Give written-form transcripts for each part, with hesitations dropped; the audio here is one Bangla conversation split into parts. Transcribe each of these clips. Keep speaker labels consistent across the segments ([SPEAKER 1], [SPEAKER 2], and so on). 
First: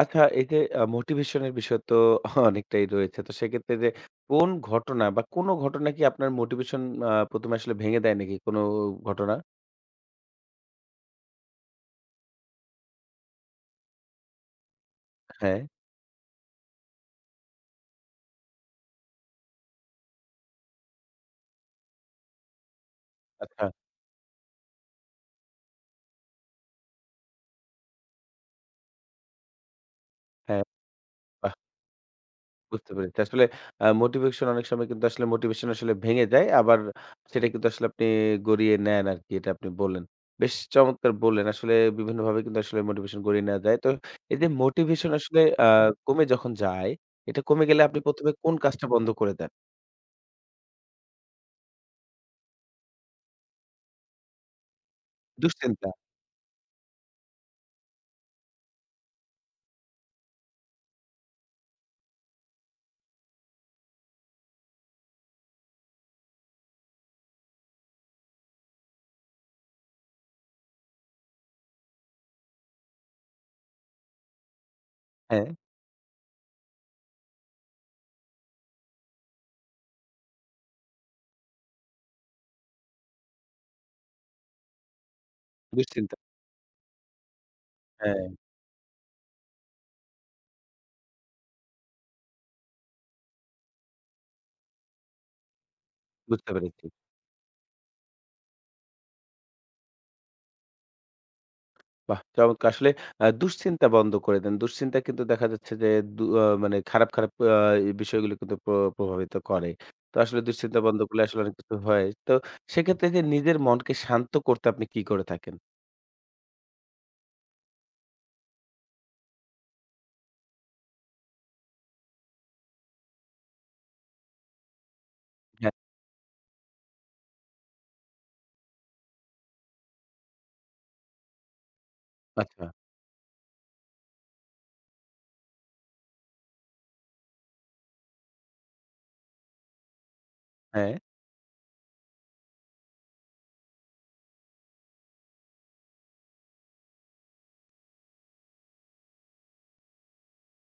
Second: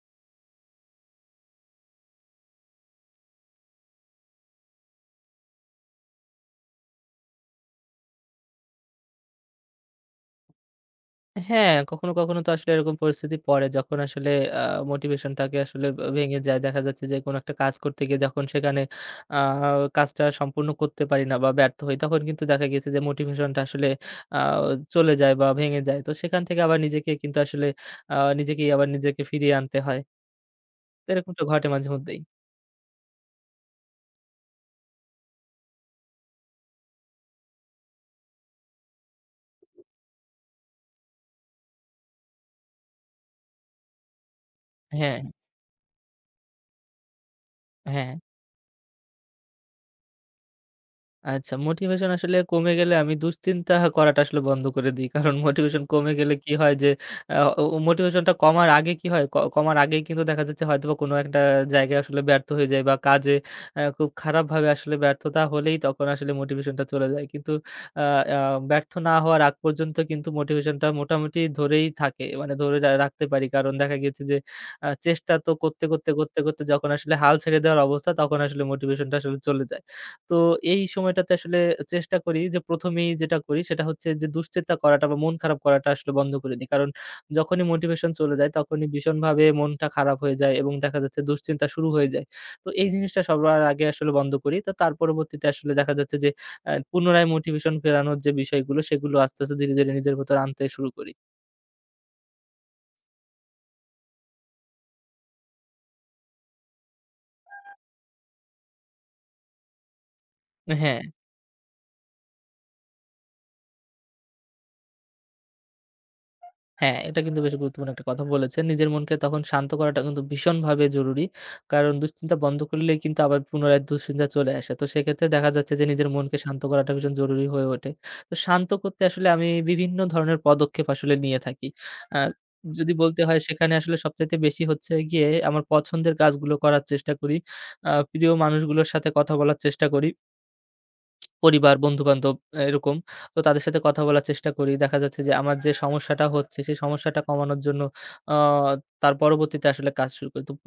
[SPEAKER 1] আচ্ছা, এই যে মোটিভেশনের বিষয় তো অনেকটাই রয়েছে। তো সেক্ষেত্রে যে কোন ঘটনা বা কোন ঘটনা কি আপনার মোটিভেশন প্রথম এ আসলে ভেঙে দেয় নাকি কোন ঘটনা?
[SPEAKER 2] হ্যাঁ, কখনো, কখনো তো আসলে এরকম পরিস্থিতি পড়ে যখন আসলে আ মোটিভেশনটাকে
[SPEAKER 1] হ্যাঁ।
[SPEAKER 2] আসলে ভেঙে যায়। দেখা যাচ্ছে যে কোনো একটা কাজ করতে গিয়ে যখন সেখানে আ কাজটা সম্পূর্ণ করতে পারি না বা ব্যর্থ হই তখন কিন্তু দেখা গেছে যে মোটিভেশনটা
[SPEAKER 1] আচ্ছা,
[SPEAKER 2] আসলে আ চলে যায় বা ভেঙে যায়। তো সেখান থেকে আবার নিজেকে কিন্তু আসলে নিজেকেই আবার নিজেকে ফিরিয়ে আনতে হয়।
[SPEAKER 1] হ্যাঁ,
[SPEAKER 2] তো এরকমটা
[SPEAKER 1] বাহ!
[SPEAKER 2] ঘটে মাঝে মধ্যেই।
[SPEAKER 1] বুঝতে পেরেছি। আসলে মোটিভেশন অনেক সময় কিন্তু আসলে মোটিভেশন আসলে ভেঙে যায়। আবার সেটা কিন্তু আসলে আপনি গড়িয়ে নেন আরকি এটা আপনি বললেন। বেশ চমৎকার বললেন। আসলে বিভিন্নভাবে কিন্তু আসলে মোটিভেশন গড়িয়ে নেওয়া যায়। তো এই যে মোটিভেশন
[SPEAKER 2] হ্যাঁ,
[SPEAKER 1] আসলে কমে যখন যায়, এটা কমে গেলে আপনি
[SPEAKER 2] হ্যাঁ।
[SPEAKER 1] প্রথম এ কোন কাজটা বন্ধ করে দেন?
[SPEAKER 2] আচ্ছা মোটিভেশন আসলে কমে গেলে আমি দুশ্চিন্তা করাটা আসলে বন্ধ করে দিই। কারণ মোটিভেশন
[SPEAKER 1] দুশ্চিন্তা,
[SPEAKER 2] কমে গেলে কি হয় যে আ ও মোটিভেশনটা কমার আগে কি হয়? কমার আগেই কিন্তু দেখা যাচ্ছে হয়তোবা কোনো একটা জায়গায় আসলে ব্যর্থ হয়ে যাই বা কাজে খুব খারাপভাবে আসলে ব্যর্থতা হলেই তখন আসলে মোটিভেশনটা চলে যায়। কিন্তু আ আ ব্যর্থ না হওয়ার আগ পর্যন্ত কিন্তু মোটিভেশনটা মোটামুটি ধরেই থাকে। মানে ধরে রাখতে পারি। কারণ দেখা গেছে যে চেষ্টা
[SPEAKER 1] হ্যাঁ।
[SPEAKER 2] তো করতে, করতে, করতে, করতে যখন আসলে হাল ছেড়ে দেওয়ার অবস্থা তখন আসলে মোটিভেশনটা আসলে চলে যায়। তো এই সময়টাতে আসলে চেষ্টা করি যে প্রথম এই যেটা করি সেটা হচ্ছে যে দুশ্চিন্তা করাটা বা মন খারাপ করাটা আসলে
[SPEAKER 1] দুশ্চিন্তা,
[SPEAKER 2] বন্ধ করে দিই। কারণ যখনই মোটিভেশন
[SPEAKER 1] হ্যাঁ,
[SPEAKER 2] চলে যায় তখনই ভীষণভাবে মনটা খারাপ হয়ে যায় এবং দেখা যাচ্ছে দুশ্চিন্তা শুরু হয়ে যায়। তো এই জিনিসটা সবার আগে আসলে বন্ধ করি। তো তার পরবর্তীতে আসলে দেখা যাচ্ছে যে
[SPEAKER 1] বুঝতে পেরেছি।
[SPEAKER 2] পুনরায় মোটিভেশন ফেরানোর যে বিষয়গুলো সেগুলো আস্তে, আস্তে ধীরে, ধীরে নিজের ভেতর আনতে শুরু করি।
[SPEAKER 1] বাহ! চমৎকার। আসলে দুশ্চিন্তা বন্ধ করে দেন। দুশ্চিন্তা কিন্তু দেখা যাচ্ছে যে দু আ মানে খারাপ, খারাপ এই বিষয়গুলো কিন্তু প্রভাবিত করে। তো আসলে দুশ্চিন্তা
[SPEAKER 2] হ্যাঁ।
[SPEAKER 1] বন্ধ করলে আসলে অনেক কিছু হয়। তো সেক্ষেত্রে যে নিজের মনকে শান্ত করতে আপনি কি করে থাকেন?
[SPEAKER 2] হ্যাঁ, এটা কিন্তু বেশ গুরুত্বপূর্ণ একটা কথা বলেছেন। নিজের মনকে তখন শান্ত করাটা কিন্তু ভীষণভাবে জরুরি। কারণ দুশ্চিন্তা বন্ধ করলেই কিন্তু আবার পুনরায় দুশ্চিন্তা চলে আসে। তো সেক্ষেত্রে দেখা যাচ্ছে
[SPEAKER 1] হ্যাঁ।
[SPEAKER 2] যে নিজের মনকে শান্ত করাটা ভীষণ জরুরি হয়ে ওঠে। তো শান্ত করতে আসলে আমি বিভিন্ন ধরনের পদক্ষেপ আসলে নিয়ে থাকি। আ
[SPEAKER 1] আচ্ছা,
[SPEAKER 2] যদি বলতে হয় সেখানে আসলে সবচাইতে বেশি হচ্ছে গিয়ে আমার পছন্দের কাজগুলো করার চেষ্টা করি। প্রিয় মানুষগুলোর সাথে কথা বলার চেষ্টা করি।
[SPEAKER 1] হ্যাঁ।
[SPEAKER 2] পরিবার, বন্ধু-বান্ধব এরকম। তো তাদের সাথে কথা বলার চেষ্টা করি। দেখা যাচ্ছে যে আমার যে সমস্যাটা হচ্ছে, সেই সমস্যাটা কমানোর জন্য আ তার পরবর্তীতে আসলে কাজ শুরু করি। তো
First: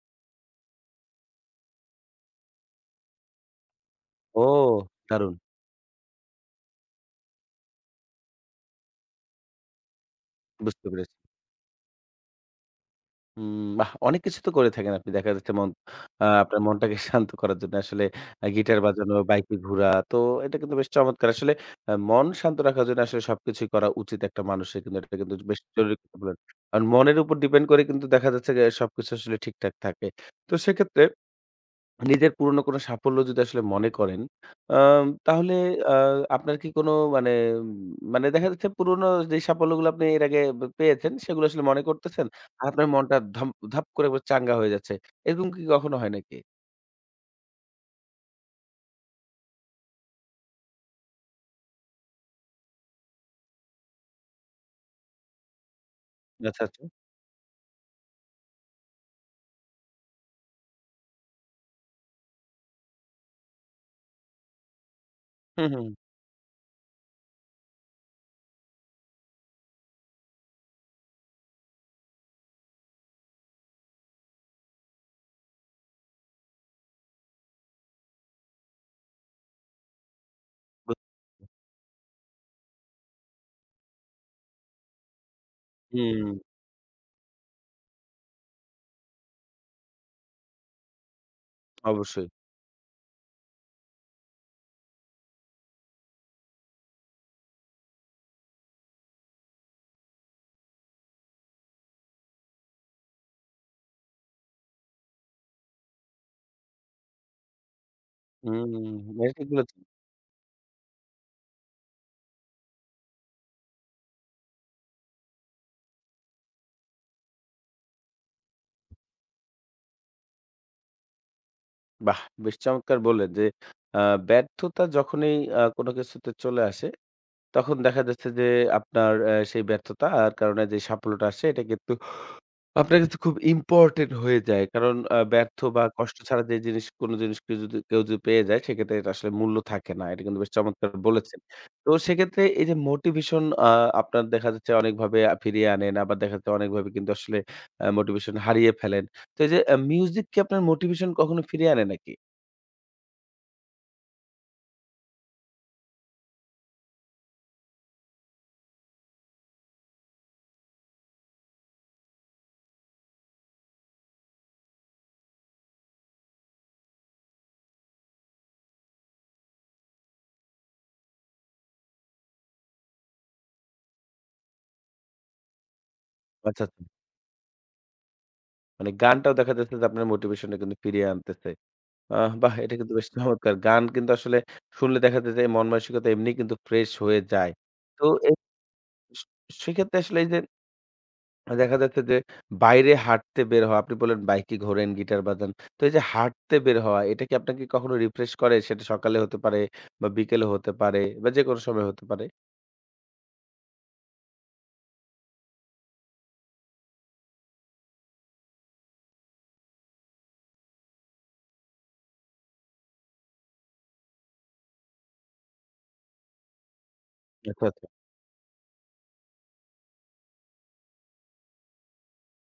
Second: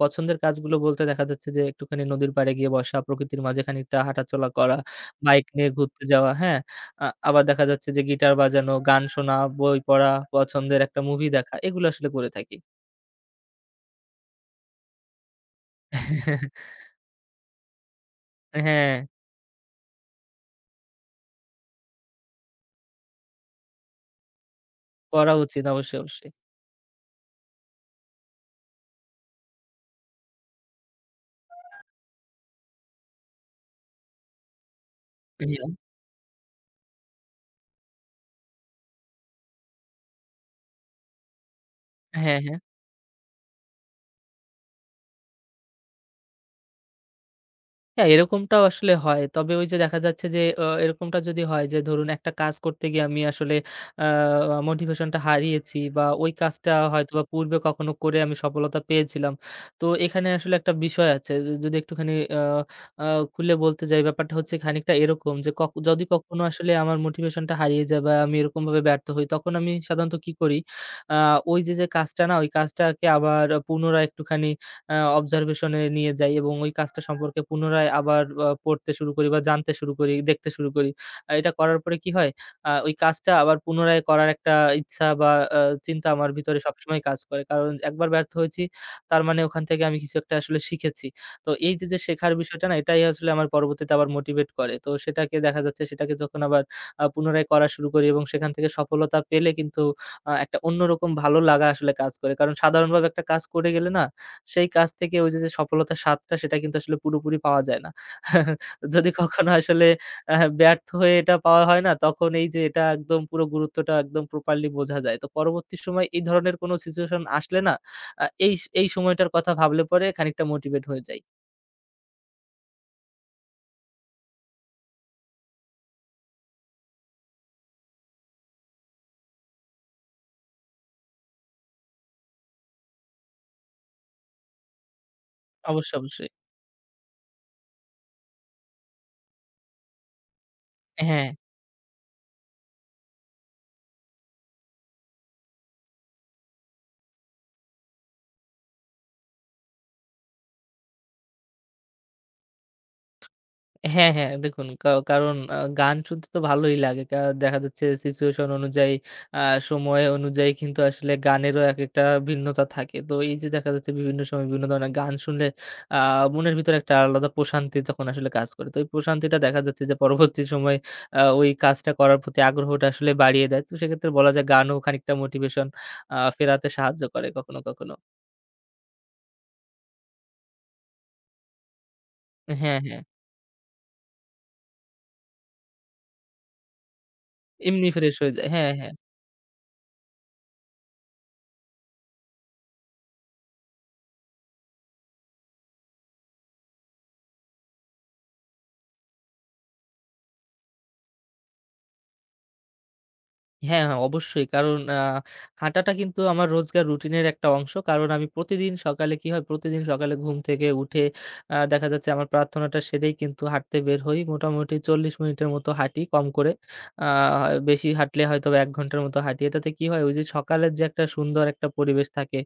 [SPEAKER 2] পছন্দের কাজগুলো বলতে দেখা যাচ্ছে যে একটুখানি নদীর পাড়ে গিয়ে বসা, প্রকৃতির মাঝে খানিকটা
[SPEAKER 1] ও
[SPEAKER 2] হাঁটাচলা করা,
[SPEAKER 1] দারুণ!
[SPEAKER 2] বাইক নিয়ে ঘুরতে যাওয়া, হ্যাঁ? আবার দেখা যাচ্ছে যে গিটার বাজানো, গান শোনা, বই পড়া, পছন্দের
[SPEAKER 1] বুঝতে
[SPEAKER 2] একটা
[SPEAKER 1] পেরেছি।
[SPEAKER 2] মুভি দেখা, এগুলো আসলে করে থাকি।
[SPEAKER 1] হুম, বাহ! অনেক কিছু তো করে থাকেন আপনি। দেখা যাচ্ছে মন আ আপনার মনটাকে শান্ত করার জন্য আসলে গিটার
[SPEAKER 2] হ্যাঁ,
[SPEAKER 1] বাজানো, বাইকে ঘোরা। তো এটা কিন্তু বেশ চমৎকার। আসলে মন শান্ত রাখার জন্য আসলে সবকিছুই করা উচিত একটা মানুষের। কিন্তু এটা
[SPEAKER 2] করা
[SPEAKER 1] কিন্তু বেশ
[SPEAKER 2] উচিত
[SPEAKER 1] জরুরি
[SPEAKER 2] অবশ্যই,
[SPEAKER 1] কথা
[SPEAKER 2] অবশ্যই।
[SPEAKER 1] বলেন। কারণ মনের উপর ডিপেন্ড করে কিন্তু দেখা যাচ্ছে যে সবকিছু আসলে ঠিকঠাক থাকে। তো সেক্ষেত্রে নিজের পুরনো কোনো সাফল্য যদি আসলে মনে করেন, তাহলে
[SPEAKER 2] হ্যাঁ,
[SPEAKER 1] আ আপনার কি কোনো মানে উম মানে দেখা যাচ্ছে পুরনো যে সাফল্যগুলো আপনি এর আগে পেয়েছেন, সেগুলো আসলে মনে করতেছেন।
[SPEAKER 2] হ্যাঁ, হ্যাঁ।
[SPEAKER 1] আর আপনার মনটা ধপ করে একবার চাঙ্গা হয়ে যাচ্ছে। এরকম কি কখনো হয় নাকি?
[SPEAKER 2] হ্যাঁ, এরকমটাও আসলে হয়। তবে ওই যে দেখা যাচ্ছে যে এরকমটা যদি হয় যে ধরুন একটা কাজ করতে গিয়ে আমি আসলে আ মোটিভেশনটা হারিয়েছি বা ওই
[SPEAKER 1] আচ্ছা,
[SPEAKER 2] কাজটা
[SPEAKER 1] আচ্ছা।
[SPEAKER 2] হয়তোবা পূর্বে কখনো করে আমি সফলতা পেয়েছিলাম। তো এখানে আসলে একটা বিষয় আছে যে যদি একটুখানি আ আ খুলে বলতে যাই ব্যাপারটা হচ্ছে খানিকটা এরকম যে
[SPEAKER 1] হুম, হুম।
[SPEAKER 2] যদি কখনো আসলে আমার মোটিভেশনটা হারিয়ে যায় বা আমি এরকমভাবে ব্যর্থ হই তখন আমি সাধারণত কি করি। আ ওই যে কাজটা না ওই কাজটাকে আবার পুনরায় একটুখানি observation এ নিয়ে যাই এবং ওই কাজটা সম্পর্কে পুনরায় আবার পড়তে শুরু করি বা জানতে শুরু করি, দেখতে শুরু করি।
[SPEAKER 1] বু
[SPEAKER 2] এটা করার পরে কি হয়? ওই কাজটা আবার পুনরায় করার একটা ইচ্ছা বা আ চিন্তা
[SPEAKER 1] হুম,
[SPEAKER 2] আমার ভিতরে সবসময় কাজ করে। কারণ একবার ব্যর্থ হয়েছি, তার মানে ওখান থেকে আমি কিছু একটা আসলে শিখেছি। তো এই যে
[SPEAKER 1] অবশ্যই।
[SPEAKER 2] শেখার বিষয়টা না, এটাই আসলে আমার পরবর্তীতে আবার মোটিভেট করে। তো সেটাকে দেখা যাচ্ছে সেটাকে যখন আবার পুনরায় করা শুরু করি এবং সেখান থেকে সফলতা পেলে কিন্তু একটা অন্যরকম ভালো লাগা আসলে কাজ করে। কারণ সাধারণভাবে একটা কাজ করে গেলে না সেই কাজ থেকে ওই যে সফলতার স্বাদটা সেটা কিন্তু আসলে পুরোপুরি পাওয়া যায় না। যদি
[SPEAKER 1] হুম, এটা ঠিক
[SPEAKER 2] কখনো
[SPEAKER 1] বলেছেন।
[SPEAKER 2] আসলে ব্যর্থ হয়ে এটা পাওয়া হয় না, তখন এই যে এটা একদম পুরো গুরুত্বটা একদম প্রপারলি বোঝা যায়। তো পরবর্তী সময় এই ধরনের কোনো সিচুয়েশন আসলে না, আ এই এই সময়টার কথা ভাবলে পরে খানিকটা মোটিভেট হয়ে যাই।
[SPEAKER 1] বাহ! বেশ চমৎকার বললেন যে আ ব্যর্থতা যখনই কোনো কিছুতে চলে আসে, তখন দেখা যাচ্ছে যে আপনার সেই ব্যর্থতার কারণে যে সাফল্যটা আসে, এটা কিন্তু আপনার কাছে খুব ইম্পোর্টেন্ট হয়ে যায়। কারণ ব্যর্থ বা
[SPEAKER 2] অবশ্যই,
[SPEAKER 1] কষ্ট
[SPEAKER 2] অবশ্যই।
[SPEAKER 1] ছাড়া যে জিনিস কোন জিনিস কেউ যদি পেয়ে যায় সেক্ষেত্রে এটা আসলে মূল্য থাকে না। এটা কিন্তু বেশ চমৎকার
[SPEAKER 2] হ্যাঁ।
[SPEAKER 1] বলেছেন। তো সেক্ষেত্রে এই যে মোটিভেশন আপনার দেখা যাচ্ছে অনেকভাবে ফিরিয়ে আনেন। আবার দেখা যাচ্ছে অনেকভাবে কিন্তু আসলে মোটিভেশন হারিয়ে ফেলেন। তো এই যে মিউজিক কি আপনার মোটিভেশন কখনো ফিরিয়ে আনে নাকি?
[SPEAKER 2] হ্যাঁ, হ্যাঁ। দেখুন কারণ গান শুনতে তো ভালোই লাগে। দেখা যাচ্ছে সিচুয়েশন অনুযায়ী আ সময় অনুযায়ী কিন্তু আসলে গানেরও একেকটা ভিন্নতা থাকে। তো এই যে দেখা যাচ্ছে বিভিন্ন সময় বিভিন্ন ধরনের গান শুনলে আ মনের ভিতরে একটা আলাদা প্রশান্তি তখন আসলে কাজ করে। তো এই প্রশান্তিটা দেখা যাচ্ছে যে পরবর্তী সময়ে ওই কাজটা করার প্রতি আগ্রহটা আসলে বাড়িয়ে দেয়। তো সেক্ষেত্রে বলা যায় গানও খানিকটা মোটিভেশন
[SPEAKER 1] আচ্ছা,
[SPEAKER 2] ফেরাতে
[SPEAKER 1] আচ্ছা।
[SPEAKER 2] সাহায্য করে কখনো, কখনো।
[SPEAKER 1] মানে গানটাও দেখা যাচ্ছে যে আপনার মোটিভেশন টা কিন্তু ফিরিয়ে আনতেছে। আহ বাহ! এটা
[SPEAKER 2] হ্যাঁ,
[SPEAKER 1] কিন্তু
[SPEAKER 2] হ্যাঁ।
[SPEAKER 1] বেশ চমৎকার। গান কিন্তু আসলে শুনলে দেখা যায় যে মন মানসিকতা এমনি কিন্তু ফ্রেশ হয়ে যায়।
[SPEAKER 2] এমনি
[SPEAKER 1] তো
[SPEAKER 2] ফ্রেশ
[SPEAKER 1] এ
[SPEAKER 2] হয়ে যায়। হ্যাঁ, হ্যাঁ।
[SPEAKER 1] সে সেক্ষেত্রে আসলে এই যে দেখা যাচ্ছে যে বাইরে হাঁটতে বের হওয়া, আপনি বললেন বাইকে ঘোরেন, গিটার বাজান। তো এই যে হাঁটতে বের হওয়া এটা কি আপনাকে কখনো রিফ্রেশ করে? সেটা সকালে হতে পারে বা বিকেলে হতে পারে বা যেকোনো সময় হতে পারে?
[SPEAKER 2] হ্যাঁ, হ্যাঁ, অবশ্যই। কারণ হাঁটাটা কিন্তু আমার রোজকার রুটিনের একটা অংশ। কারণ আমি প্রতিদিন সকালে কি হয়, প্রতিদিন সকালে ঘুম থেকে উঠে দেখা যাচ্ছে আমার প্রার্থনাটা সেরেই কিন্তু হাঁটতে বের হই। মোটামুটি ৪০ মিনিটের মতো হাঁটি কম করে। আ
[SPEAKER 1] আচ্ছা, আচ্ছা।
[SPEAKER 2] বেশি হাঁটলে হয়তোবা ১ ঘন্টার মতো হাঁটি। এটাতে কি হয়, ওই যে সকালের যে একটা সুন্দর একটা পরিবেশ থাকে,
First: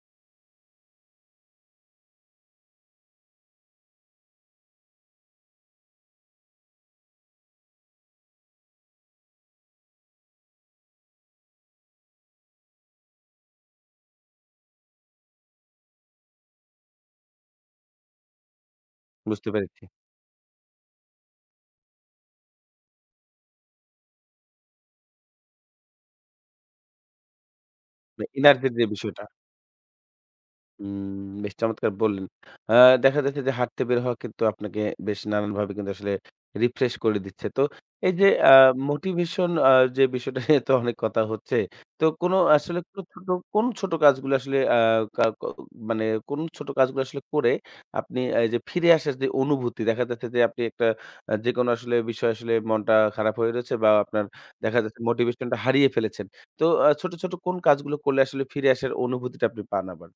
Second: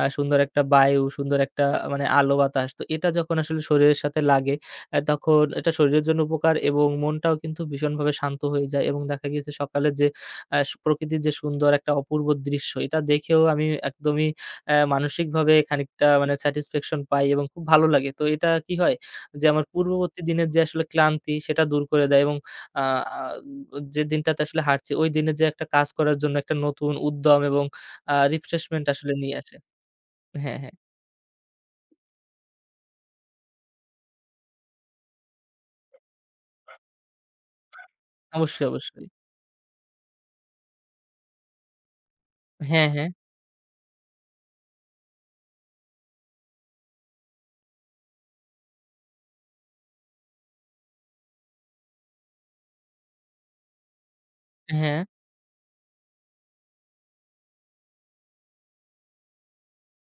[SPEAKER 2] সুন্দর একটা বায়ু, সুন্দর একটা মানে আলো বাতাস। তো এটা যখন আসলে শরীরের সাথে লাগে, তখন এটা শরীরের জন্য উপকার এবং মনটাও কিন্তু ভীষণভাবে শান্ত হয়ে যায় এবং দেখা গিয়েছে সকালের যে আ সু প্রকৃতির যে সুন্দর একটা অপূর্ব দৃশ্য এটা দেখেও আমি একদমই মানসিকভাবে খানিকটা মানে স্যাটিসফ্যাকশন পাই এবং খুব ভালো লাগে। তো এটা কি হয় যে
[SPEAKER 1] বুঝতে
[SPEAKER 2] আমার
[SPEAKER 1] পেরেছি।
[SPEAKER 2] পূর্ববর্তী দিনের যে আসলে ক্লান্তি সেটা দূর করে দেয় এবং আ আ যে দিনটাতে আসলে হাঁটছি ওই দিনে যে একটা কাজ করার জন্য একটা নতুন উদ্যম এবং
[SPEAKER 1] মানে এনার্জির
[SPEAKER 2] রিফ্রেশমেন্ট
[SPEAKER 1] যে
[SPEAKER 2] আসলে
[SPEAKER 1] বিষয়টা।
[SPEAKER 2] নিয়ে আসে। হ্যাঁ, হ্যাঁ।
[SPEAKER 1] হুম, বেশ চমৎকার বললেন। আ দেখা যাচ্ছে যে হাঁটতে বের হওয়া কিন্তু আপনাকে বেশ নানানভাবে কিন্তু আসলে রিফ্রেশ করে দিচ্ছে। তো এই যে
[SPEAKER 2] অবশ্যই, অবশ্যই।
[SPEAKER 1] মোটিভেশন যে বিষয়টা নিয়ে তো অনেক কথা হচ্ছে। তো কোন আসলে
[SPEAKER 2] হ্যাঁ,
[SPEAKER 1] কোন
[SPEAKER 2] হ্যাঁ।
[SPEAKER 1] ছোট কোন ছোট কাজগুলো আসলে আ কা ক মানে কোন ছোট কাজগুলো আসলে করে আপনি এই যে ফিরে আসার যে অনুভূতি দেখা যাচ্ছে যে আপনি একটা যেকোনো আসলে বিষয় আসলে মনটা খারাপ হয়ে রয়েছে বা আপনার দেখা যাচ্ছে
[SPEAKER 2] হ্যাঁ।
[SPEAKER 1] মোটিভেশনটা হারিয়ে ফেলেছেন। তো ছোট, ছোট কোন কাজগুলো করলে আসলে ফিরে আসার অনুভূতিটা আপনি পান আবার?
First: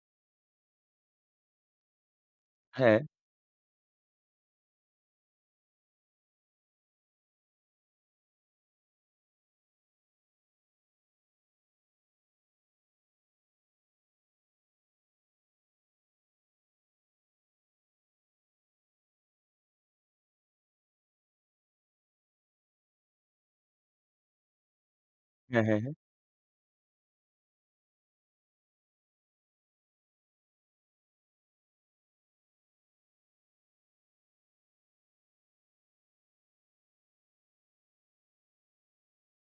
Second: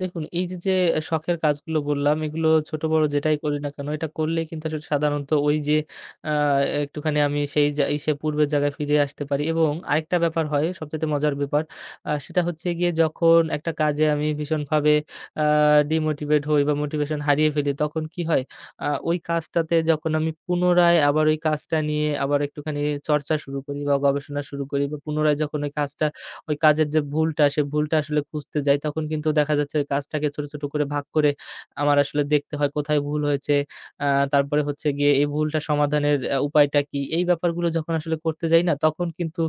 [SPEAKER 2] দেখুন এই যে শখের কাজগুলো বললাম, এগুলো ছোট
[SPEAKER 1] হ্যাঁ।
[SPEAKER 2] বড় যেটাই করি না কেন, এটা করলেই কিন্তু আসলে সাধারণত ওই যে আ একটুখানি আমি সেই যা ইসে পূর্বের জায়গায় ফিরে আসতে পারি এবং আরেকটা ব্যাপার হয় সবচাইতে মজার ব্যাপার। সেটা হচ্ছে গিয়ে যখন একটা কাজে আমি ভীষণভাবে আ ডিমোটিভেট হই বা মোটিভেশন হারিয়ে ফেলি, তখন কি হয়? ওই কাজটাতে যখন আমি পুনরায় আবার ওই কাজটা নিয়ে আবার একটুখানি চর্চা শুরু করি বা গবেষণা শুরু করি বা পুনরায় যখন
[SPEAKER 1] হ্যাঁ, হ্যাঁ, হ্যাঁ।
[SPEAKER 2] ওই কাজের যে ভুলটা, সে ভুলটা আসলে খুঁজতে যাই, তখন কিন্তু দেখা যাচ্ছে ওই কাজটাকে ছোট, ছোট করে ভাগ করে আমার আসলে দেখতে হয় কোথায় ভুল হয়েছে। আ তারপরে হচ্ছে গিয়ে এই ভুলটা সমাধানের উপায়টা কি? এই ব্যাপারগুলো যখন আসলে করতে যাই না, তখন কিন্তু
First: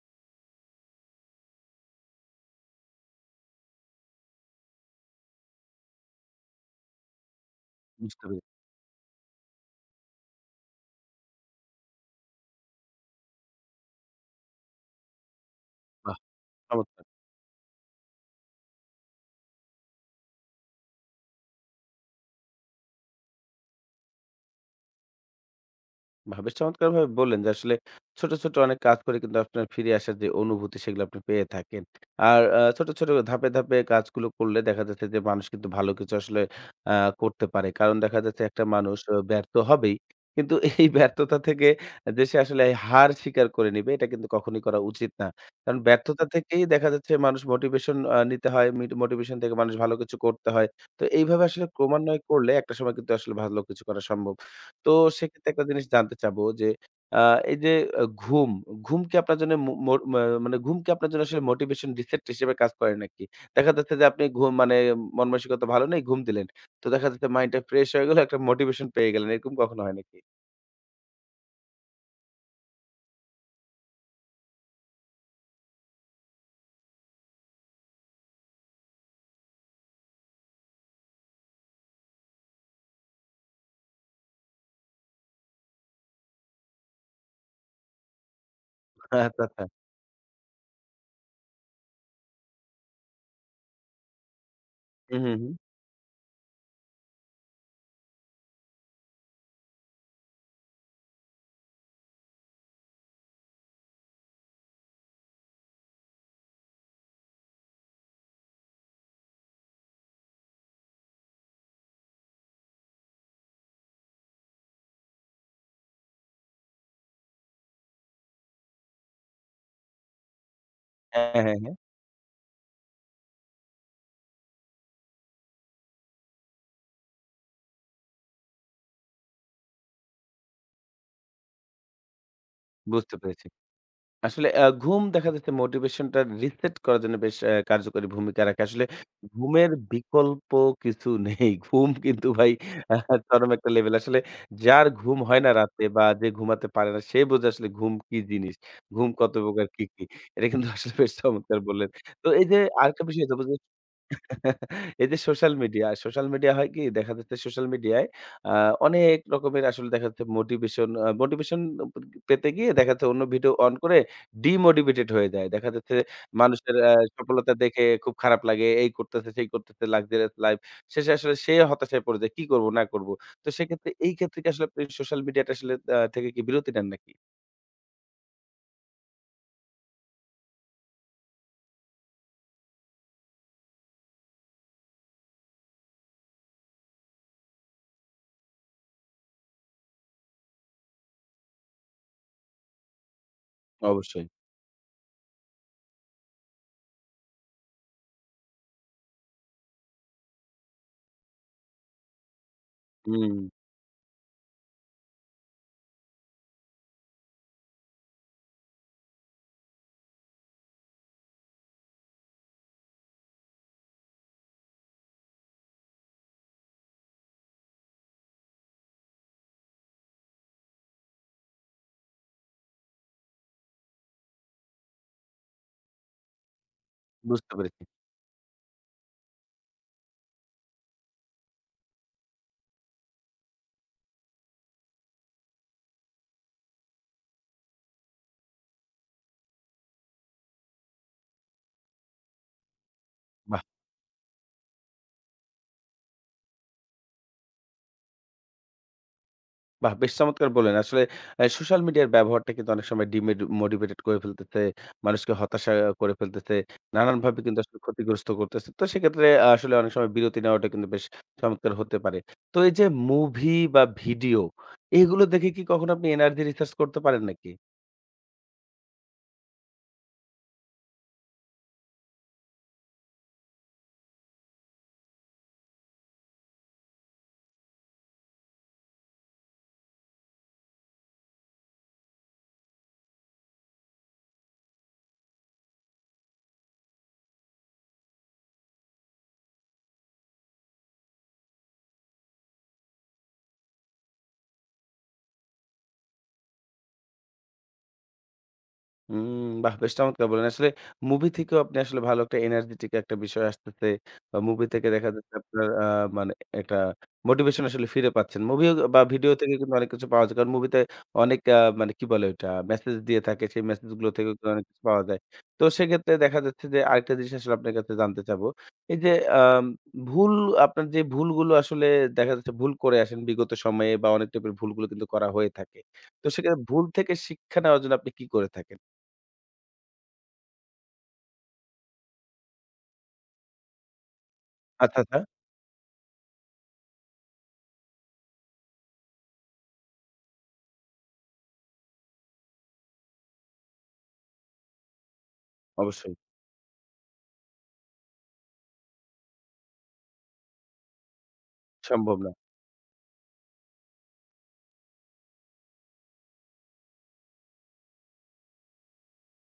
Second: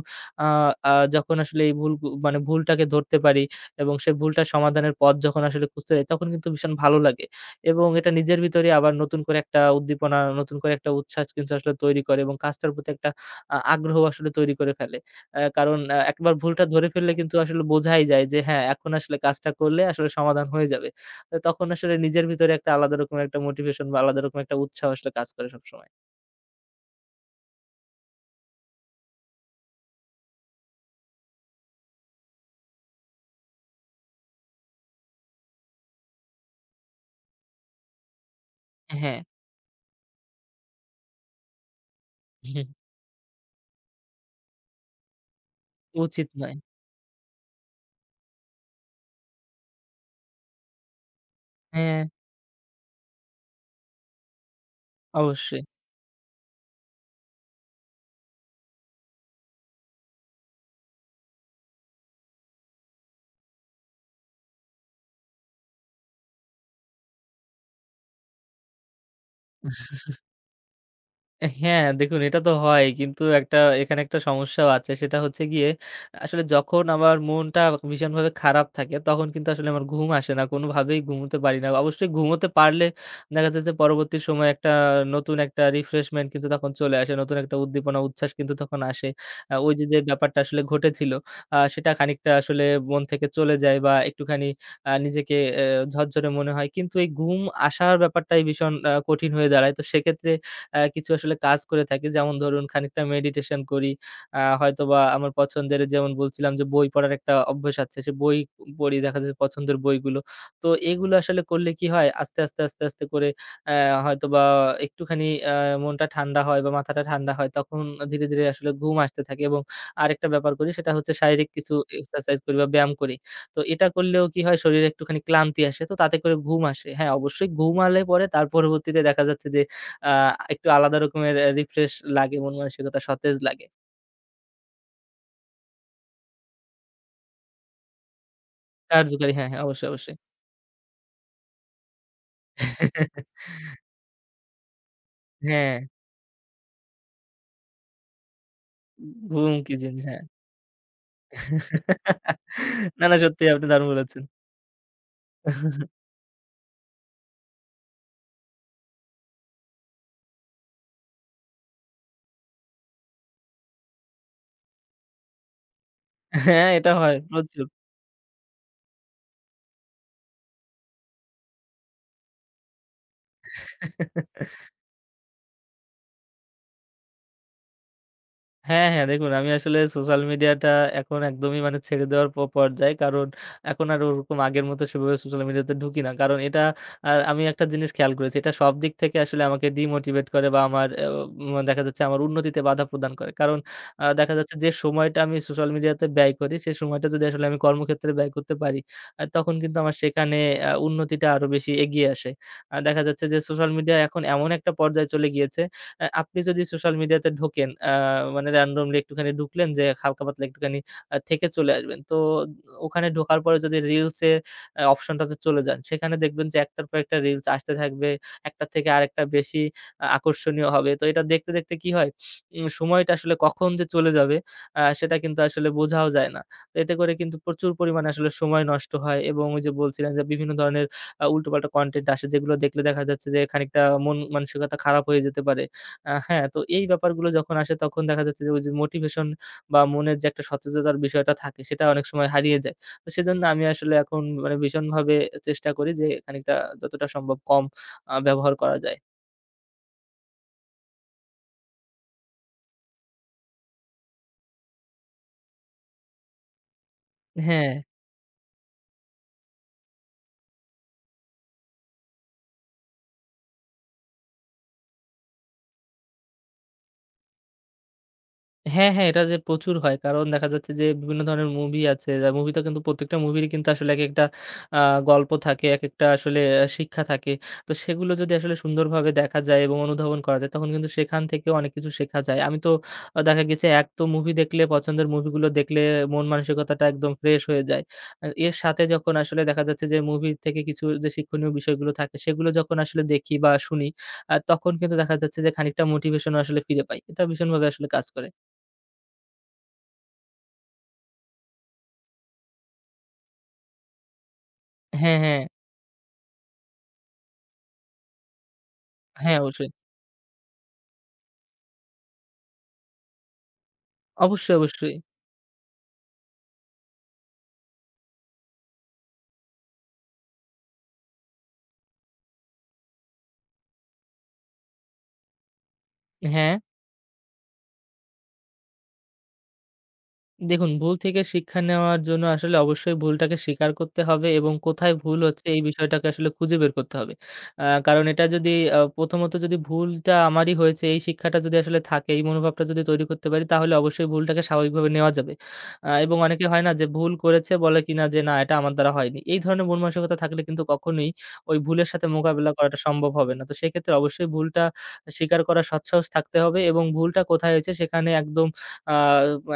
[SPEAKER 2] আ আ যখন আসলে এই ভুল গু মানে ভুলটাকে ধরতে পারি এবং সেই ভুলটা সমাধানের পথ যখন আসলে খুঁজতে যাই, তখন কিন্তু ভীষণ ভালো লাগে এবং এটা
[SPEAKER 1] বুঝতে
[SPEAKER 2] নিজের
[SPEAKER 1] পেরেছি।
[SPEAKER 2] ভিতরে আবার নতুন করে একটা উদ্দীপনা, নতুন করে একটা উচ্ছ্বাস কিন্তু আসলে তৈরি করে এবং কাজটার প্রতি একটা আগ্রহ আসলে তৈরি করে ফেলে। কারণ
[SPEAKER 1] বাহ!
[SPEAKER 2] একবার ভুলটা ধরে
[SPEAKER 1] চমৎকার।
[SPEAKER 2] ফেললে কিন্তু আসলে বোঝাই যায় যে হ্যাঁ, এখন আসলে কাজটা করলে আসলে সমাধান হয়ে যাবে। তো তখন আসলে নিজের ভিতরে একটা আলাদা রকমের একটা মোটিভেশন বা আলাদা রকমের একটা উৎসাহ আসলে কাজ করে সবসময়।
[SPEAKER 1] বাহ! বেশ চমৎকারভাবে বললেন যে আসলে ছোট, ছোট অনেক কাজ করে কিন্তু আপনার ফিরে আসার যে অনুভূতি সেগুলো আপনি পেয়ে থাকেন। আর ছোট, ছোট ধাপে, ধাপে কাজগুলো করলে দেখা যাচ্ছে যে মানুষ কিন্তু ভালো কিছু আসলে আ করতে পারে। কারণ দেখা যাচ্ছে একটা মানুষ
[SPEAKER 2] হ্যাঁ।
[SPEAKER 1] ব্যর্থ হবেই। কিন্তু এই ব্যর্থতা থেকে যে সে আসলে
[SPEAKER 2] হুম,
[SPEAKER 1] হার স্বীকার করে নিবে এটা কিন্তু কখনোই করা উচিত না। কারণ ব্যর্থতা
[SPEAKER 2] উচিত নয়।
[SPEAKER 1] থেকেই দেখা যাচ্ছে মানুষ মোটিভেশন নিতে হয়। মোটিভেশন থেকে মানুষ ভালো কিছু করতে হয়। তো এইভাবে আসলে
[SPEAKER 2] হ্যাঁ,
[SPEAKER 1] ক্রমান্বয় করলে একটা সময় কিন্তু আসলে ভালো কিছু করা সম্ভব। তো সেক্ষেত্রে
[SPEAKER 2] অবশ্যই।
[SPEAKER 1] একটা জিনিস জানতে চাবো যে আ এই যে আ ঘুম, ঘুম কি আপনার জন্য মো মোর মা মানে ঘুম কি আপনার জন্য আসলে মোটিভেশন রিসেট হিসেবে কাজ করে নাকি? দেখা যাচ্ছে যে আপনি ঘুম মানে মন মানসিকতা ভালো নেই, ঘুম দিলেন। তো দেখা যাচ্ছে মাইন্ডটা ফ্রেশ হয়ে গেল, একটা মোটিভেশন পেয়ে গেলেন। এরকম কখনো হয় নাকি?
[SPEAKER 2] হ্যাঁ, দেখুন এটা তো হয়। কিন্তু একটা এখানে একটা সমস্যাও আছে। সেটা হচ্ছে গিয়ে আসলে যখন আমার মনটা ভীষণভাবে খারাপ থাকে, তখন কিন্তু আসলে আমার ঘুম আসে না। কোনোভাবেই ঘুমুতে পারি না। অবশ্যই ঘুমোতে পারলে দেখা যায় যে পরবর্তী সময়ে একটা নতুন একটা রিফ্রেশমেন্ট কিন্তু তখন চলে আসে। নতুন একটা উদ্দীপনা, উচ্ছ্বাস কিন্তু তখন আসে।
[SPEAKER 1] আচ্ছা, আচ্ছা।
[SPEAKER 2] ওই যে ব্যাপারটা আসলে ঘটেছিল, সেটা খানিকটা আসলে মন থেকে চলে যায় বা একটুখানি
[SPEAKER 1] হু, হু,
[SPEAKER 2] নিজেকে
[SPEAKER 1] হু।
[SPEAKER 2] এ ঝরঝরে মনে হয়। কিন্তু এই ঘুম আসার ব্যাপারটাই ভীষণ কঠিন হয়ে দাঁড়ায়। তো সেক্ষেত্রে কিছু আসলে কাজ করে থাকি। যেমন ধরুন খানিকটা মেডিটেশন করি। হয়তোবা আমার পছন্দের যেমন বলছিলাম যে বই পড়ার একটা অভ্যাস আছে। সে বই পড়ি দেখা যাচ্ছে পছন্দের বইগুলো। তো এগুলো আসলে করলে কি হয় আস্তে, আস্তে, আস্তে, আস্তে করে হয়তোবা একটুখানি আ মনটা ঠান্ডা হয় বা মাথাটা ঠান্ডা হয়। তখন ধীরে, ধীরে আসলে ঘুম আসতে থাকে এবং আরেকটা ব্যাপার করি সেটা হচ্ছে
[SPEAKER 1] হ্যাঁ,
[SPEAKER 2] শারীরিক
[SPEAKER 1] হ্যাঁ,
[SPEAKER 2] কিছু
[SPEAKER 1] হ্যাঁ।
[SPEAKER 2] এক্সারসাইজ করি বা ব্যায়াম করি। তো এটা করলেও কি হয় শরীরে একটুখানি ক্লান্তি আসে। তো তাতে করে ঘুম আসে। হ্যাঁ, অবশ্যই ঘুমালে পরে তার পরবর্তীতে দেখা যাচ্ছে যে আ একটু আলাদা রকমের রিফ্রেশ লাগে, মন মানসিকতা
[SPEAKER 1] বুঝতে
[SPEAKER 2] সতেজ
[SPEAKER 1] পেরেছি।
[SPEAKER 2] লাগে।
[SPEAKER 1] আসলে ঘুম দেখা যাচ্ছে মোটিভেশনটা রিসেট করার জন্য বেশ কার্যকরী ভূমিকা রাখে। আসলে
[SPEAKER 2] কার্যকারী হ্যাঁ, হ্যাঁ,
[SPEAKER 1] ঘুমের
[SPEAKER 2] অবশ্যই, অবশ্যই।
[SPEAKER 1] বিকল্প কিছু নেই। ঘুম কিন্তু ভাই আ চরম একটা লেভেল। আসলে যার ঘুম হয় না
[SPEAKER 2] হ্যাঁ,
[SPEAKER 1] রাতে বা যে ঘুমাতে পারে না সে বোঝে আসলে ঘুম কি জিনিস। ঘুম কত
[SPEAKER 2] ঘুম
[SPEAKER 1] প্রকার
[SPEAKER 2] কি
[SPEAKER 1] কি, কি।
[SPEAKER 2] জিনিস, হ্যাঁ।
[SPEAKER 1] এটা কিন্তু আসলে বেশ চমৎকার বললেন। তো এই যে আরেকটা
[SPEAKER 2] না, না
[SPEAKER 1] বিষয়
[SPEAKER 2] সত্যিই আপনি দারুণ বলেছেন।
[SPEAKER 1] এই যে সোশ্যাল মিডিয়া, সোশ্যাল মিডিয়া হয় কি দেখা যাচ্ছে সোশ্যাল মিডিয়ায় আ অনেক রকমের আসলে দেখা যাচ্ছে মোটিভেশন পেতে গিয়ে দেখা যাচ্ছে অন্য ভিডিও অন করে ডিমোটিভেটেড হয়ে যায়। দেখা যাচ্ছে
[SPEAKER 2] হ্যাঁ,
[SPEAKER 1] মানুষের
[SPEAKER 2] এটা হয়
[SPEAKER 1] সফলতা
[SPEAKER 2] প্রচুর।
[SPEAKER 1] দেখে খুব খারাপ লাগে। এই করতেছে, সেই করতেছে luxurious লাইফ। শেষে আসলে সে হতাশায় পড়ে যায়। কি করব না করব। তো সেক্ষেত্রে এই ক্ষেত্রে কি আসলে আপনি সোশ্যাল মিডিয়াটা আসলে থেকে কি বিরতি নেন নাকি?
[SPEAKER 2] হ্যাঁ, হ্যাঁ, দেখুন আমি আসলে সোশ্যাল মিডিয়াটা এখন একদমই মানে ছেড়ে দেওয়ার পর্যায়ে। কারণ এখন আর ওরকম আগের মতো সেভাবে সোশ্যাল মিডিয়াতে ঢুকি না। কারণ এটা আমি একটা জিনিস খেয়াল করেছি। এটা সব দিক থেকে আসলে আমাকে ডিমোটিভেট করে বা আমার অ্যা উম দেখা যাচ্ছে আমার উন্নতিতে বাধা প্রদান করে। কারণ
[SPEAKER 1] অবশ্যই।
[SPEAKER 2] দেখা যাচ্ছে যে সময়টা আমি সোশ্যাল মিডিয়াতে ব্যয় করি, সেই সময়টা যদি আসলে আমি কর্মক্ষেত্রে ব্যয় করতে পারি, তখন কিন্তু আমার সেখানে উন্নতিটা আরো বেশি এগিয়ে আসে। দেখা যাচ্ছে
[SPEAKER 1] হুম,
[SPEAKER 2] যে সোশ্যাল মিডিয়া এখন এমন একটা পর্যায়ে চলে গিয়েছে। আপনি যদি সোশ্যাল মিডিয়াতে ঢোকেন, মানে randomly একটুখানি ঢুকলেন যে হালকা পাতলা একটুখানি থেকে চলে আসবেন। তো ওখানে ঢোকার পরে যদি রিলস এ অপশনটাতে চলে যান, সেখানে দেখবেন যে একটার পর একটা রিলস আসতে থাকবে। একটার থেকে আরেকটা বেশি আকর্ষণীয় হবে। তো এটা দেখতে, দেখতে কি হয়? সময়টা আসলে কখন যে চলে যাবে সেটা কিন্তু আসলে বোঝাও যায় না। তো এতে করে কিন্তু
[SPEAKER 1] বুঝতে
[SPEAKER 2] প্রচুর
[SPEAKER 1] পেরেছি।
[SPEAKER 2] পরিমাণে আসলে সময় নষ্ট হয় এবং ওই যে বলছিলেন যে বিভিন্ন ধরনের উল্টোপাল্টা কনটেন্ট আসে যেগুলো দেখলে দেখা যাচ্ছে যে খানিকটা মন মানসিকতা খারাপ হয়ে যেতে পারে। হ্যাঁ, তো এই ব্যাপারগুলো যখন আসে তখন দেখা যাচ্ছে যে ওই যে মোটিভেশন বা মনের যে একটা সতেজতার বিষয়টা থাকে সেটা অনেক সময় হারিয়ে যায়। তো সেজন্য
[SPEAKER 1] বাহ!
[SPEAKER 2] আমি আসলে এখন মানে ভীষণভাবে চেষ্টা করি যে খানিকটা যতটা সম্ভব কম ব্যবহার করা যায়।
[SPEAKER 1] বাহ! বেশ চমৎকার বললেন। আসলে সোশ্যাল মিডিয়ার ব্যবহারটা কিন্তু অনেক সময় মোটিভেটেড করে ফেলতেছে। মানুষকে হতাশা করে ফেলতেছে। নানানভাবে কিন্তু
[SPEAKER 2] হ্যাঁ।
[SPEAKER 1] আসলে ক্ষতিগ্রস্ত করতেছে। তো সেক্ষেত্রে আসলে অনেক সময় বিরতি নেওয়াটা কিন্তু বেশ চমৎকার হতে পারে। তো এই যে মুভি বা ভিডিও এগুলো দেখে কি কখনো আপনি এনার্জি রিচার্জ করতে পারেন নাকি?
[SPEAKER 2] হ্যাঁ, হ্যাঁ, এটা যে প্রচুর হয়। কারণ দেখা যাচ্ছে যে বিভিন্ন ধরনের মুভি আছে। যা মুভিটা কিন্তু প্রত্যেকটা মুভিরই কিন্তু আসলে একেকটা আ গল্প থাকে, একেকটা আসলে শিক্ষা থাকে। তো সেগুলো যদি আসলে সুন্দরভাবে দেখা যায় এবং অনুধাবন করা যায় তখন কিন্তু সেখান থেকেও অনেক কিছু শেখা যায়। আমি তো দেখা গেছে এক তো মুভি দেখলে পছন্দের মুভিগুলো দেখলে মন মানসিকতাটা একদম ফ্রেশ হয়ে যায়। আর এর সাথে যখন আসলে দেখা যাচ্ছে যে মুভি থেকে কিছু যে শিক্ষণীয় বিষয়গুলো থাকে সেগুলো যখন আসলে দেখি বা শুনি তখন কিন্তু দেখা যাচ্ছে যে খানিকটা মোটিভেশনও আসলে ফিরে পাই। এটা ভীষণভাবে আসলে কাজ করে।
[SPEAKER 1] হুম, বাহ! বেশ চমৎকার বললেন। আসলে মুভি থেকেও আপনি আসলে ভালো একটা এনার্জেটিক একটা বিষয় আসতেছে। বা মুভি থেকে দেখা
[SPEAKER 2] হ্যাঁ,
[SPEAKER 1] যাচ্ছে
[SPEAKER 2] হ্যাঁ।
[SPEAKER 1] আপনার মানে একটা মোটিভেশন আসলে ফিরে পাচ্ছেন। মুভিও বা ভিডিও
[SPEAKER 2] হ্যাঁ,
[SPEAKER 1] থেকে
[SPEAKER 2] অবশ্যই।
[SPEAKER 1] কিন্তু অনেক কিছু পাওয়া যায়। কারণ মুভিতে অনেক মানে কি বলে ওইটা? মেসেজ দিয়ে থাকে। সেই মেসেজ গুলো থেকেও কিন্তু
[SPEAKER 2] অবশ্যই,
[SPEAKER 1] অনেক কিছু
[SPEAKER 2] অবশ্যই।
[SPEAKER 1] পাওয়া যায়। তো সেক্ষেত্রে দেখা যাচ্ছে যে আরেকটা জিনিস আসলে আপনার কাছে জানতে চাবো। এই যে আম ভুল আপনার যে ভুলগুলো আসলে দেখা যাচ্ছে ভুল করে আসেন বিগত সময়ে বা অনেক টাইপের ভুলগুলো কিন্তু করা হয়ে থাকে। তো
[SPEAKER 2] হ্যাঁ।
[SPEAKER 1] সেক্ষেত্রে ভুল থেকে শিক্ষা নেওয়ার জন্য আপনি কি করে থাকেন?
[SPEAKER 2] দেখুন, ভুল থেকে শিক্ষা নেওয়ার জন্য আসলে অবশ্যই ভুলটাকে স্বীকার করতে হবে এবং কোথায়
[SPEAKER 1] আচ্ছা,
[SPEAKER 2] ভুল
[SPEAKER 1] আচ্ছা।
[SPEAKER 2] হচ্ছে এই বিষয়টাকে আসলে খুঁজে বের করতে হবে। আ কারণ এটা যদি প্রথমত যদি ভুলটা আমারই হয়েছে এই শিক্ষাটা যদি আসলে থাকে, এই মনোভাবটা যদি তৈরি করতে পারি তাহলে অবশ্যই ভুলটাকে স্বাভাবিকভাবে নেওয়া যাবে।
[SPEAKER 1] অবশ্যই।
[SPEAKER 2] এবং অনেকে হয় না যে ভুল করেছে বলে কিনা যে, "না এটা আমার দ্বারা হয়নি।" এই ধরনের মন মানসিকতা থাকলে কিন্তু কখনোই ওই ভুলের সাথে
[SPEAKER 1] সম্ভব না।
[SPEAKER 2] মোকাবেলা করাটা সম্ভব হবে না। তো সেক্ষেত্রে অবশ্যই ভুলটা স্বীকার করার সৎসাহস থাকতে হবে এবং ভুলটা কোথায় হয়েছে সেখানে আ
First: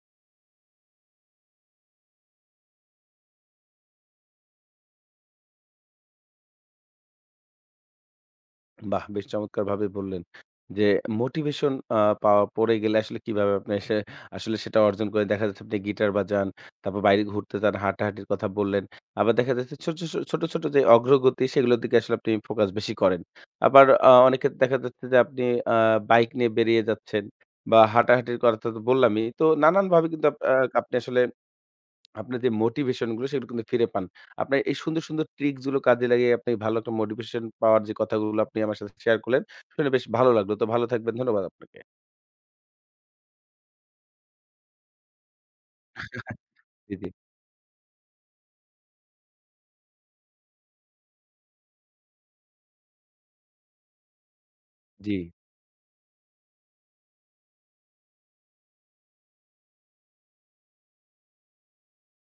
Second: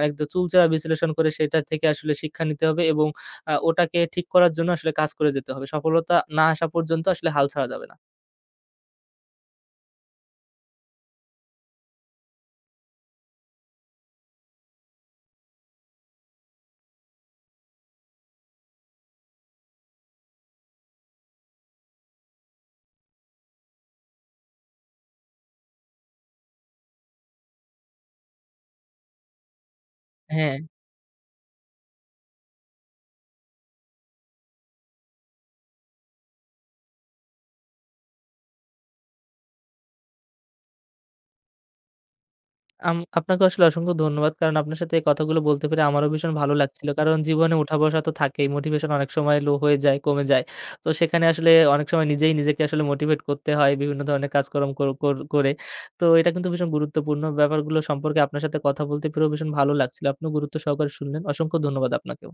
[SPEAKER 2] একদম চুলচেরা বিশ্লেষণ করে সেটা থেকে আসলে শিক্ষা নিতে হবে এবং ওটাকে ঠিক করার জন্য আসলে কাজ করে যেতে হবে। সফলতা না আসা পর্যন্ত আসলে হাল ছাড়া যাবে না।
[SPEAKER 1] বাহ! বেশ চমৎকারভাবে বললেন যে মোটিভেশন পাওয়া পড়ে গেলে আসলে কিভাবে আপনি আসলে সেটা অর্জন করে দেখা যাচ্ছে আপনি গিটার বাজান, তারপর বাইরে ঘুরতে যান, হাঁটাহাঁটির কথা বললেন। আবার দেখা যাচ্ছে ছোট, ছোট যে অগ্রগতি সেগুলোর দিকে আসলে আপনি ফোকাস বেশি করেন। আবার অনেক ক্ষেত্রে দেখা যাচ্ছে যে আপনি আ বাইক নিয়ে বেরিয়ে যাচ্ছেন বা হাঁটাহাঁটির কথা তো বললামই। তো নানানভাবে কিন্তু আপ আ
[SPEAKER 2] হ্যাঁ,
[SPEAKER 1] আপনি আসলে আপনার যে মোটিভেশন গুলো সেগুলো কিন্তু ফিরে পান। আপনার এই সুন্দর, সুন্দর ট্রিকস গুলো কাজে লাগিয়ে আপনি ভালো একটা মোটিভেশন পাওয়ার যে কথাগুলো আপনি আমার সাথে শেয়ার করলেন, শুনে বেশ ভালো লাগলো। তো ভালো থাকবেন। ধন্যবাদ আপনাকে।
[SPEAKER 2] আপনাকে আসলে অসংখ্য ধন্যবাদ। কারণ আপনার সাথে এই কথাগুলো বলতে পেরে আমারও ভীষণ ভালো লাগছিল।
[SPEAKER 1] জি, জি।
[SPEAKER 2] কারণ জীবনে উঠা-বসা তো থাকেই। মোটিভেশন অনেক সময় লো হয়ে যায়, কমে যায়। তো সেখানে আসলে অনেক সময় নিজেই নিজেকে আসলে মোটিভেট করতে হয় বিভিন্ন ধরনের কাজকর্ম কর কর
[SPEAKER 1] জি।
[SPEAKER 2] করে। তো এটা কিন্তু ভীষণ গুরুত্বপূর্ণ। ব্যাপারগুলো সম্পর্কে আপনার সাথে কথা বলতে পেরেও ভীষণ ভালো লাগছিল। আপনিও গুরুত্ব সহকারে শুনলেন। অসংখ্য ধন্যবাদ আপনাকেও।